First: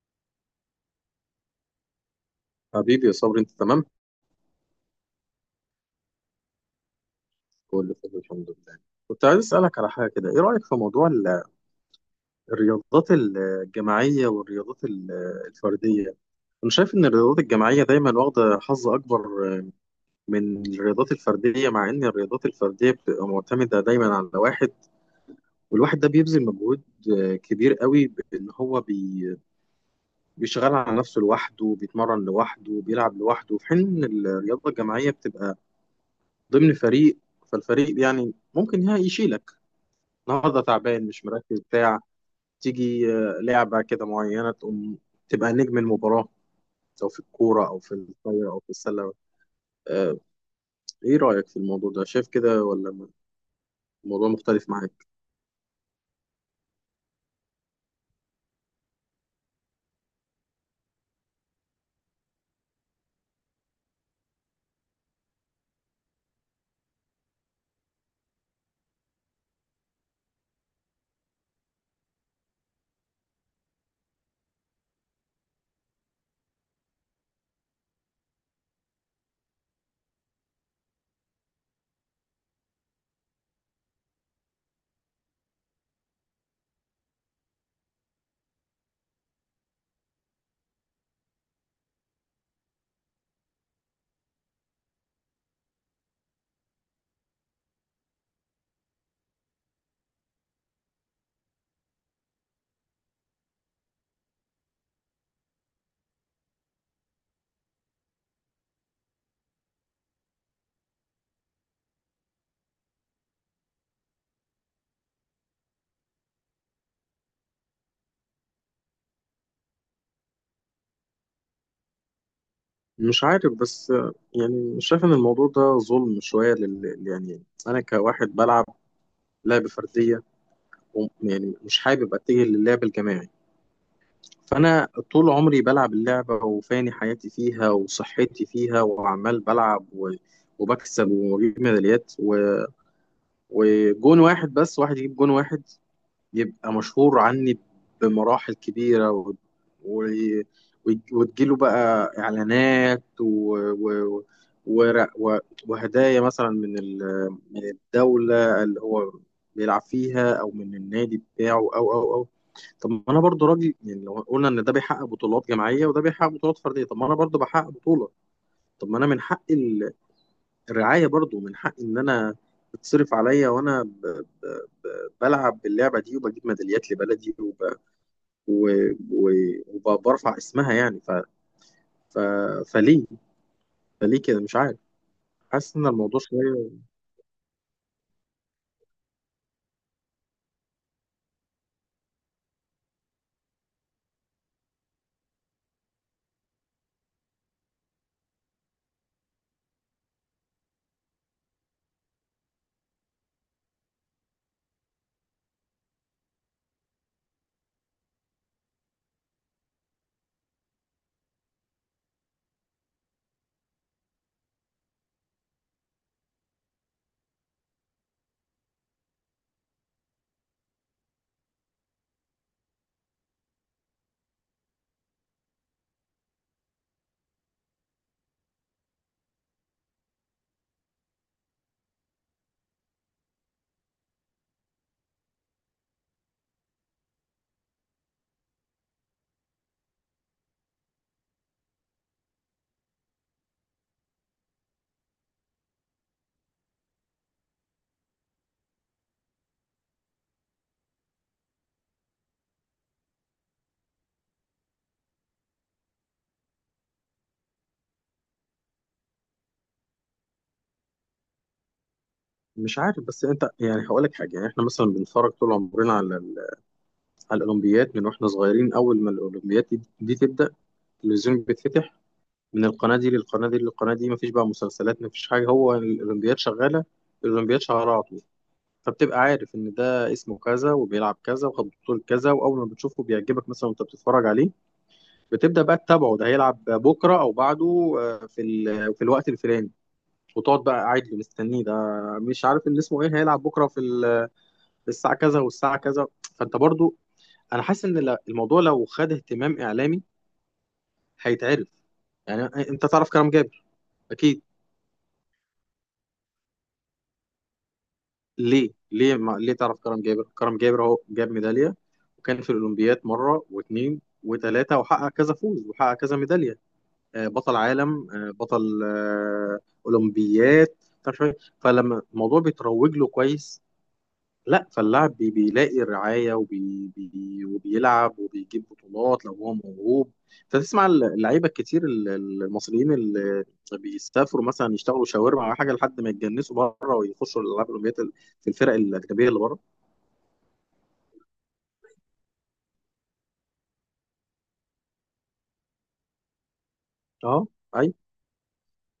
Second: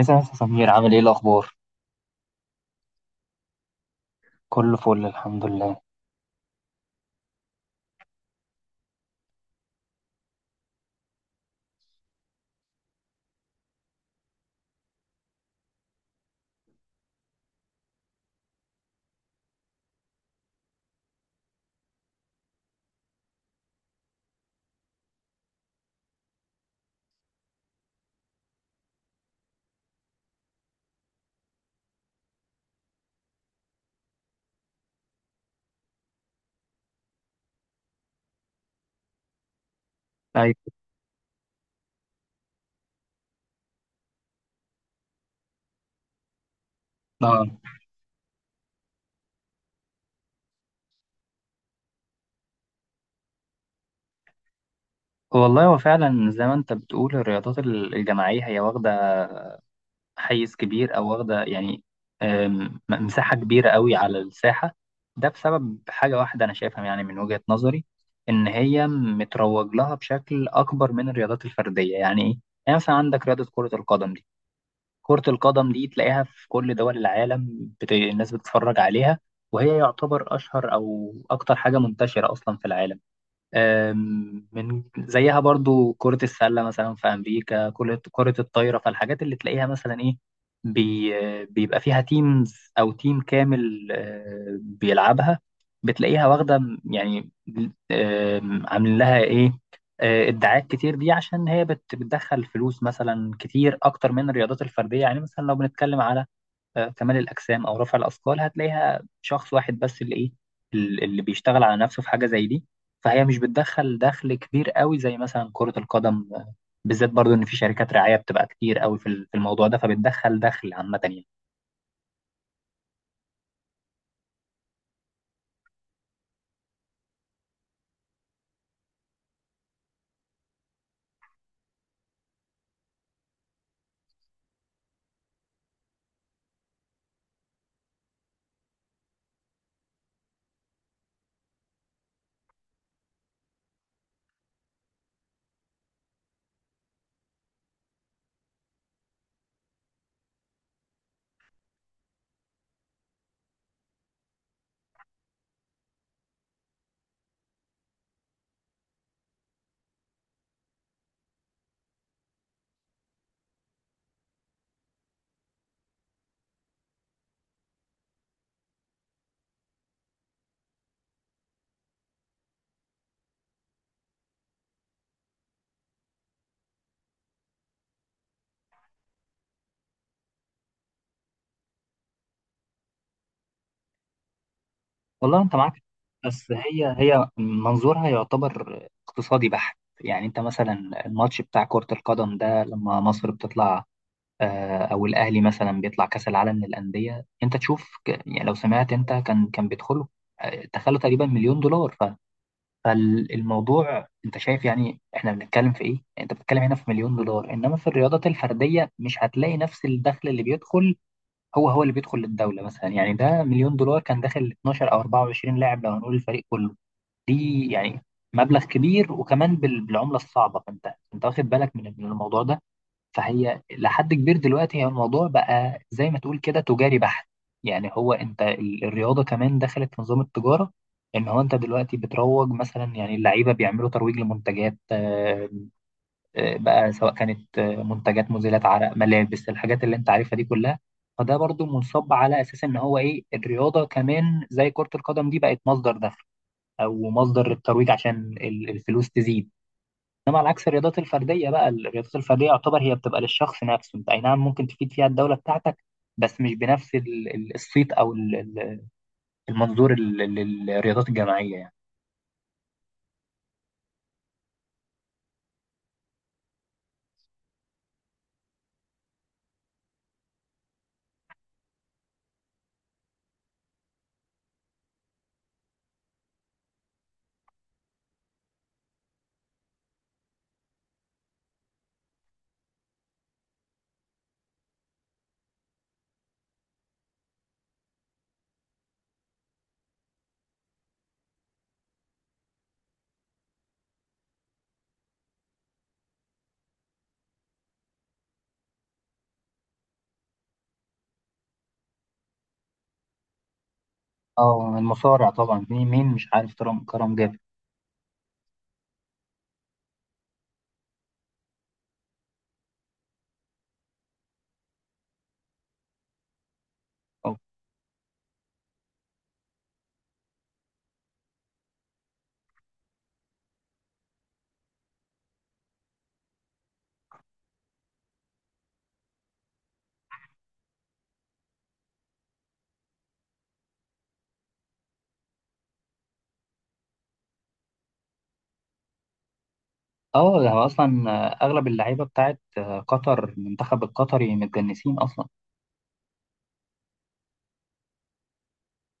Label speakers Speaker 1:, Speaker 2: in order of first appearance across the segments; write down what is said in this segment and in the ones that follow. Speaker 1: مساء يا أستاذ سمير، عامل ايه الاخبار؟
Speaker 2: حبيبي يا صبري، انت تمام؟
Speaker 1: كله فل الحمد لله.
Speaker 2: كله تمام الحمد لله. كنت عايز اسالك على حاجه كده، ايه رايك في موضوع الرياضات الجماعيه والرياضات الفرديه؟ انا شايف ان الرياضات الجماعيه دايما واخده حظ اكبر من الرياضات الفرديه، مع ان الرياضات الفرديه بتبقى معتمده دايما على واحد، والواحد ده بيبذل مجهود كبير قوي، بان هو بيشتغل على نفسه لوحده، بيتمرن لوحده، بيلعب لوحده، في حين ان الرياضه الجماعيه بتبقى ضمن فريق. فالفريق يعني ممكن يشيلك، النهارده
Speaker 1: ايوه.
Speaker 2: تعبان مش مركز بتاع تيجي لعبة كده معينة تقوم تبقى نجم المباراة، سواء في
Speaker 1: اه،
Speaker 2: الكورة أو في الطايرة أو في السلة. آه، إيه رأيك في الموضوع ده؟ شايف كده، ولا الموضوع مختلف معاك؟
Speaker 1: والله هو فعلا زي ما انت بتقول الرياضات الجماعيه هي واخده حيز كبير او واخده يعني مساحه كبيره قوي على الساحه. ده بسبب حاجه واحده انا شايفها، يعني من وجهه نظري، ان هي متروج لها بشكل اكبر من الرياضات الفرديه. يعني ايه؟ يعني مثلا عندك رياضه كره القدم دي. كرة القدم دي تلاقيها في كل دول العالم، الناس بتتفرج عليها، وهي يعتبر أشهر أو أكتر حاجة منتشرة أصلا في العالم. من زيها برضو كرة السلة مثلا في أمريكا، كرة الطايرة. فالحاجات اللي تلاقيها مثلا إيه، بيبقى فيها تيمز أو تيم كامل، بيلعبها، بتلاقيها واخدة يعني عاملين لها إيه، ادعاءات كتير، دي عشان هي بتدخل فلوس مثلا كتير أكتر من الرياضات الفردية. يعني مثلا لو بنتكلم على كمال الأجسام أو رفع الأثقال، هتلاقيها شخص واحد بس اللي إيه، اللي بيشتغل على نفسه في حاجة زي دي. فهي مش بتدخل دخل كبير قوي زي مثلا كرة القدم، بالذات برضو إن في شركات رعاية بتبقى كتير قوي في الموضوع ده، فبتدخل دخل عامة يعني.
Speaker 2: مش عارف بس يعني مش شايف إن الموضوع ده ظلم شوية يعني أنا كواحد بلعب لعبة فردية، وم- يعني مش حابب أتجه للعب الجماعي، فأنا طول عمري بلعب اللعبة وفاني حياتي فيها وصحتي فيها وعمال بلعب وبكسب وبجيب ميداليات وجون واحد، بس واحد يجيب جون واحد يبقى مشهور عني بمراحل كبيرة و... وتجيله بقى إعلانات و... و... وهدايا مثلا من الدولة اللي هو بيلعب فيها، أو من النادي بتاعه، أو أو أو طب ما أنا برضو راجل، يعني لو قلنا إن ده بيحقق بطولات جماعية وده بيحقق بطولات فردية، طب ما أنا برضو بحقق بطولة. طب ما أنا من حقي الرعاية برضو، من حق إن أنا تتصرف عليا وأنا ب... بلعب باللعبة دي وبجيب ميداليات لبلدي و... و وبرفع اسمها. يعني ف... فليه، فليه كده، مش عارف.
Speaker 1: والله أنت
Speaker 2: حاسس
Speaker 1: معاك،
Speaker 2: إن الموضوع
Speaker 1: بس
Speaker 2: شوية.
Speaker 1: هي هي منظورها يعتبر اقتصادي بحت. يعني أنت مثلا الماتش بتاع كرة القدم ده لما مصر بتطلع او الاهلي مثلا بيطلع كاس العالم للانديه، انت تشوف، يعني لو سمعت، انت كان بيدخله دخله تقريبا مليون دولار. فالموضوع انت شايف يعني احنا بنتكلم في ايه؟ انت بتتكلم هنا في مليون دولار، انما في الرياضات الفرديه مش هتلاقي نفس الدخل اللي بيدخل، هو هو اللي بيدخل للدوله مثلا. يعني ده مليون دولار كان داخل 12 او 24 لاعب لو هنقول الفريق كله. دي يعني مبلغ كبير، وكمان بالعمله الصعبه. فانت، انت واخد بالك من الموضوع ده. فهي لحد كبير دلوقتي هي الموضوع بقى زي ما تقول كده تجاري بحت. يعني هو، انت الرياضة كمان دخلت في نظام التجارة. ان هو انت دلوقتي بتروج مثلا، يعني اللعيبة بيعملوا ترويج لمنتجات، بقى سواء كانت منتجات مزيلة عرق، ملابس، الحاجات اللي انت عارفها دي كلها. فده برضو منصب على اساس ان هو ايه الرياضة كمان زي كرة القدم دي بقت مصدر دخل او مصدر الترويج، عشان الفلوس تزيد. انما على عكس الرياضات الفرديه، بقى الرياضات الفرديه يعتبر هي بتبقى للشخص نفسه. انت اي نعم ممكن تفيد فيها الدوله بتاعتك، بس مش بنفس الصيت او المنظور للرياضات الجماعيه يعني.
Speaker 2: مش عارف بس أنت، يعني هقول لك حاجة، يعني إحنا مثلا بنتفرج طول عمرنا على الأولمبيات من وإحنا صغيرين. أول ما الأولمبيات دي تبدأ، التلفزيون بيتفتح من القناة دي للقناة دي للقناة دي، مفيش بقى مسلسلات، مفيش حاجة، هو الأولمبيات شغالة، الأولمبياد شهر. فبتبقى عارف ان ده اسمه كذا وبيلعب كذا وخد بطولة كذا، واول ما بتشوفه بيعجبك مثلا وانت بتتفرج عليه، بتبدأ بقى تتابعه، ده هيلعب بكرة او بعده في في الوقت الفلاني، وتقعد بقى قاعد له مستنيه ده، مش عارف اللي اسمه ايه هيلعب بكرة في في الساعة كذا والساعة كذا. فانت برضو انا حاسس ان الموضوع لو خد اهتمام اعلامي هيتعرف، يعني. انت تعرف كرم جابر؟ اكيد.
Speaker 1: اه المصارع طبعا، مين مين مش عارف كرم جابر.
Speaker 2: ليه ليه ما ليه تعرف كرم جابر؟ كرم جابر هو جاب ميدالية، وكان في الأولمبياد مرة واثنين وثلاثة، وحقق كذا فوز وحقق كذا ميدالية،
Speaker 1: اه.
Speaker 2: بطل عالم، بطل أولمبياد، مش عارف إيه. فلما الموضوع بيتروج له كويس، لا، فاللاعب بيلاقي الرعايه وبي بي وبيلعب وبيجيب بطولات لو هو موهوب. فتسمع اللعيبه الكتير المصريين اللي بيسافروا مثلا يشتغلوا شاورما او حاجه لحد ما يتجنسوا بره، ويخشوا الالعاب الاولمبيه في الفرق الاجنبيه اللي بره.
Speaker 1: ده هو اصلا، اغلب اللعيبه بتاعت قطر، المنتخب القطري متجنسين اصلا.
Speaker 2: اه، اي.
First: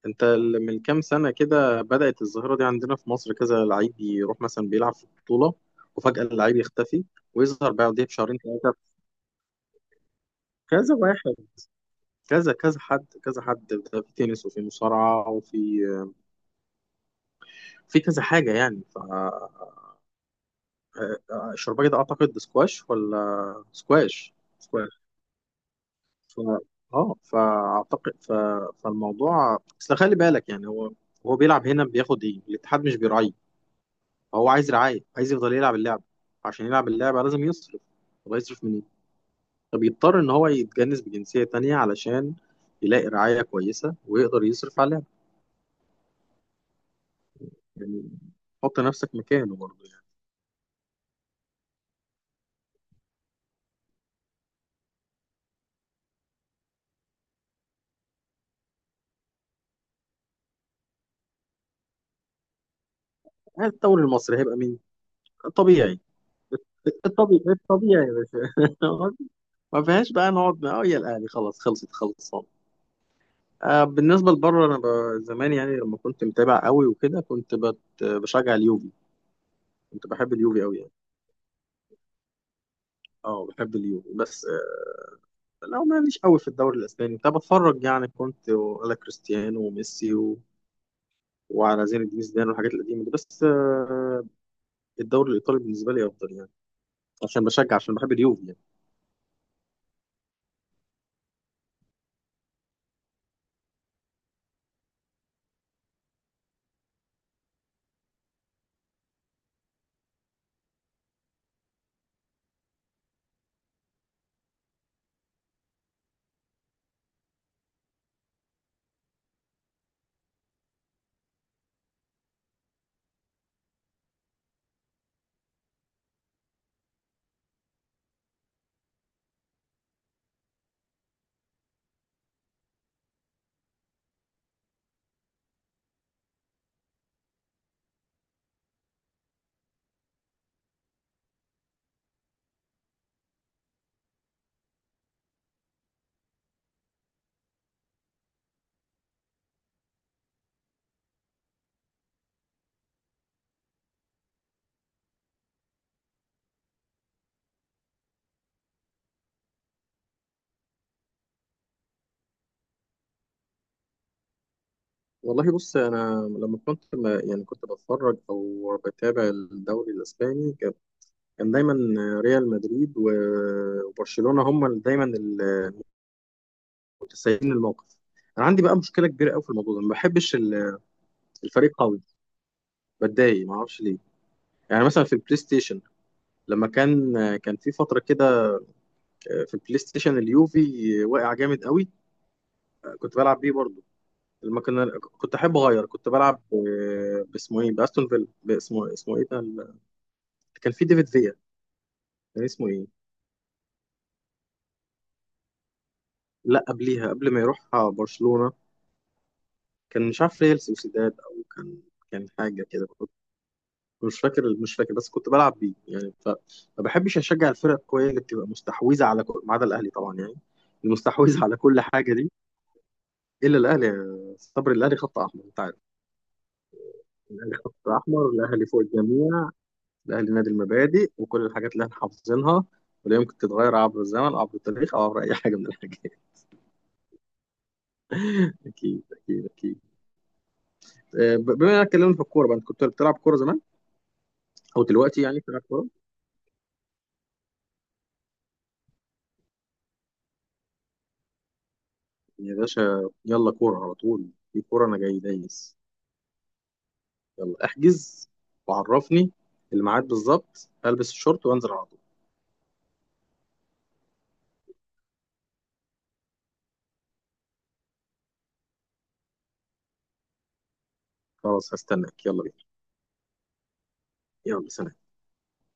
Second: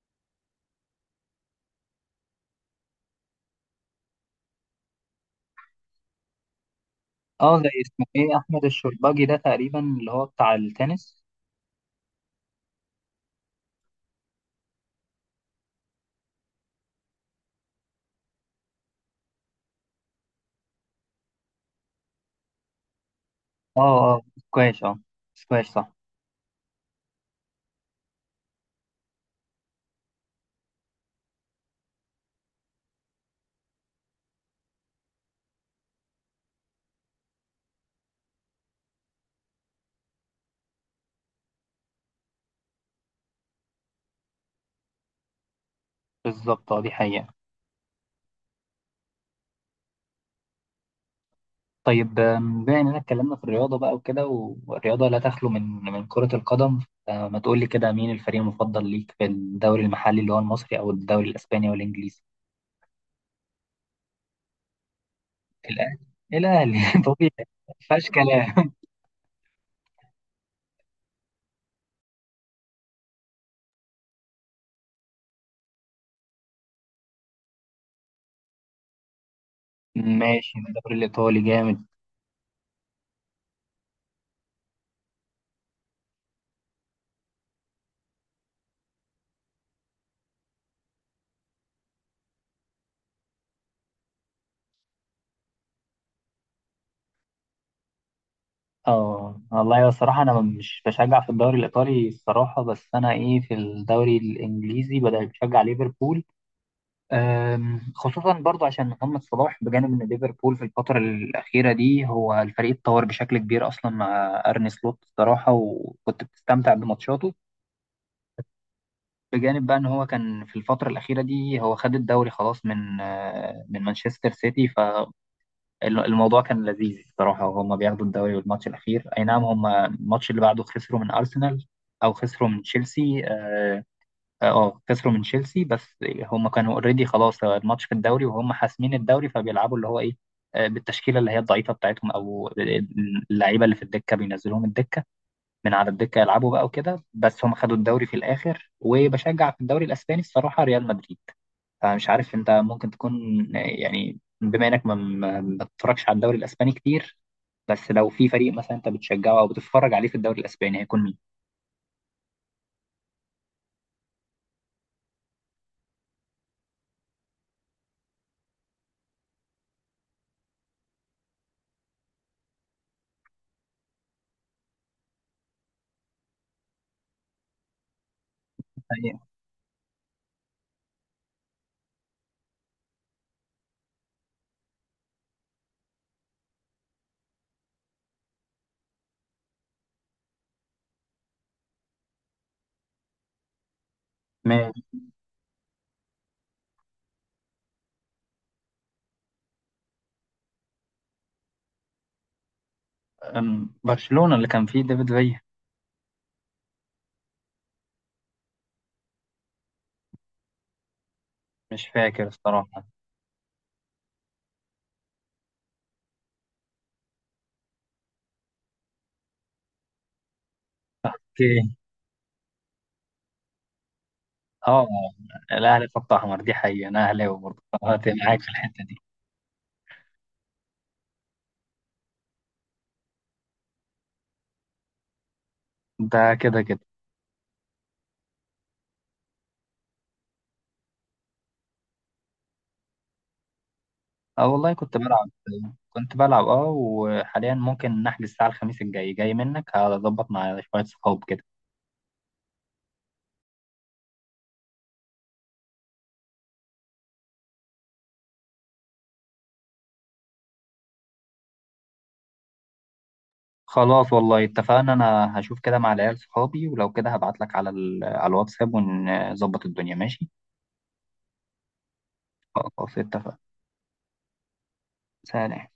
Speaker 2: انت من كام سنه كده بدات الظاهره دي عندنا في مصر، كذا لعيب يروح مثلا بيلعب في بطوله وفجاه اللعيب يختفي
Speaker 1: اه زي
Speaker 2: ويظهر بعديه
Speaker 1: اسمه ايه
Speaker 2: بشهرين
Speaker 1: احمد
Speaker 2: ثلاثه.
Speaker 1: الشرباجي ده تقريبا اللي هو بتاع
Speaker 2: كذا
Speaker 1: التنس.
Speaker 2: واحد، كذا كذا حد كذا حد، ده في تنس وفي مصارعة وفي في كذا حاجة. يعني ف الشرباجي ده أعتقد سكواش، ولا
Speaker 1: اه اه،
Speaker 2: سكواش،
Speaker 1: سكواش اه.
Speaker 2: سكواش.
Speaker 1: سكواش صح.
Speaker 2: ف... اه، فأعتقد فالموضوع أصل خلي بالك، يعني هو، هو بيلعب هنا بياخد إيه، الاتحاد مش بيراعيه، هو عايز رعاية، عايز يفضل يلعب اللعبة، عشان يلعب اللعبة لازم يصرف. طب هيصرف منين؟ طب يضطر إن هو يتجنس بجنسية تانية علشان يلاقي رعاية كويسة ويقدر يصرف على اللعبة.
Speaker 1: بالظبط اه، دي حقيقة.
Speaker 2: يعني حط نفسك مكانه برضه.
Speaker 1: طيب بما اننا اتكلمنا في الرياضه بقى وكده، والرياضه لا تخلو من كره القدم. فما تقول لي كده، مين الفريق المفضل ليك في الدوري المحلي اللي هو المصري، او الدوري الاسباني، او الانجليزي؟
Speaker 2: الدوري المصري هيبقى مين؟
Speaker 1: الاهلي.
Speaker 2: طبيعي.
Speaker 1: الاهلي طبيعي.
Speaker 2: الطبيعي
Speaker 1: ما
Speaker 2: الطبيعي
Speaker 1: فيهاش
Speaker 2: يا باشا
Speaker 1: كلام.
Speaker 2: ما فيهاش بقى نقعد بقى، اه، يا الاهلي خلاص خلصت خلصان. آه، بالنسبه لبره انا زمان يعني لما كنت متابع قوي وكده كنت بشجع اليوفي، كنت بحب
Speaker 1: ماشي
Speaker 2: اليوفي قوي يعني.
Speaker 1: الدوري الايطالي جامد.
Speaker 2: اه، بحب اليوفي، بس آه، لو ماليش قوي في الدوري الاسباني كنت بتفرج يعني، كنت على كريستيانو وميسي وعلى زين الدين زيدان والحاجات القديمه دي، بس آه، الدوري الايطالي بالنسبه لي افضل، يعني عشان بشجع، عشان بحب اليوفي.
Speaker 1: اه والله الصراحه انا مش بشجع في الدوري الايطالي الصراحه، بس انا ايه، في الدوري الانجليزي بدأت بشجع ليفربول، خصوصا برضو عشان محمد صلاح، بجانب ان ليفربول في الفترة الأخيرة دي هو الفريق اتطور بشكل كبير أصلا مع أرني سلوت الصراحة، وكنت بتستمتع بماتشاته. بجانب بقى ان هو كان في الفترة الأخيرة دي هو خد الدوري خلاص من مانشستر سيتي. فالموضوع كان لذيذ الصراحة، وهما بياخدوا الدوري، والماتش الأخير أي نعم هما الماتش اللي بعده خسروا من أرسنال أو خسروا من تشيلسي. اه، خسروا من تشيلسي، بس هم كانوا اوريدي خلاص الماتش في الدوري وهم حاسمين الدوري، فبيلعبوا اللي هو ايه، بالتشكيله اللي هي الضعيفه بتاعتهم، او اللعيبه اللي في الدكه بينزلوهم الدكه، من على الدكه يلعبوا بقى وكده. بس هم خدوا الدوري في الاخر. وبشجع في الدوري الاسباني الصراحه ريال مدريد. فمش عارف انت ممكن تكون، يعني بما انك ما بتتفرجش على الدوري الاسباني كتير، بس لو في فريق مثلا انت بتشجعه او بتتفرج عليه في الدوري الاسباني هيكون مين؟
Speaker 2: والله بص، انا لما كنت يعني كنت بتفرج او بتابع الدوري الاسباني، كان كان دايما ريال مدريد وبرشلونه هم دايما المتسيدين الموقف. انا عندي بقى مشكله
Speaker 1: يعني
Speaker 2: كبيره قوي في الموضوع ده، ما بحبش الفريق قوي، بتضايق ما اعرفش ليه. يعني مثلا في البلاي ستيشن، لما كان كان في فتره كده في البلاي ستيشن اليوفي واقع جامد قوي، كنت بلعب بيه برضه. لما
Speaker 1: ما،
Speaker 2: كنت احب اغير، كنت بلعب باسمه ايه، باستون فيلا، باسمه اسمه ايه ده كان في ديفيد فيا، كان اسمه ايه؟
Speaker 1: برشلونة اللي كان فيه ديفيد فيا.
Speaker 2: لا قبليها، قبل ما يروح برشلونة، كان مش عارف ريال سوسيداد او كان
Speaker 1: مش فاكر
Speaker 2: كان حاجة
Speaker 1: الصراحة.
Speaker 2: كده، مش فاكر مش فاكر، بس كنت بلعب بيه يعني ما بحبش اشجع الفرق القوية اللي بتبقى مستحوذة على كل، ما عدا الاهلي طبعا يعني، المستحوذة على
Speaker 1: اوكي.
Speaker 2: كل حاجة دي، الا الاهلي يا صبري،
Speaker 1: اه.
Speaker 2: الاهلي خط احمر انت عارف.
Speaker 1: الأهلي خط أحمر، دي حقيقة، أنا أهلاوي
Speaker 2: الاهلي
Speaker 1: برضه
Speaker 2: خط
Speaker 1: فأنت
Speaker 2: احمر،
Speaker 1: معاك في
Speaker 2: الاهلي فوق
Speaker 1: الحتة دي.
Speaker 2: الجميع، الاهلي نادي المبادئ، وكل الحاجات اللي احنا حافظينها ولا يمكن تتغير عبر الزمن عبر التاريخ او عبر اي حاجه من الحاجات.
Speaker 1: ده كده كده.
Speaker 2: اكيد اكيد اكيد. آه، بما اننا اتكلمنا في الكوره بقى، انت كنت بتلعب كوره زمان،
Speaker 1: اه والله
Speaker 2: هو
Speaker 1: كنت
Speaker 2: دلوقتي
Speaker 1: بلعب.
Speaker 2: يعني بتلعب كورة؟
Speaker 1: كنت بلعب اه، وحاليا ممكن نحجز الساعة الخميس الجاي، جاي منك هظبط مع شوية صحاب كده.
Speaker 2: يا باشا يلا كورة على طول، في كورة أنا جاي دايس، يلا احجز وعرفني الميعاد بالظبط، ألبس الشورت وأنزل على طول.
Speaker 1: خلاص والله اتفقنا، أنا هشوف كده مع العيال صحابي، ولو كده هبعتلك على الواتساب ونظبط الدنيا ماشي.
Speaker 2: خلاص هستناك، يلا بينا.
Speaker 1: خلاص اتفقنا.
Speaker 2: يلا سلام.
Speaker 1: سلام.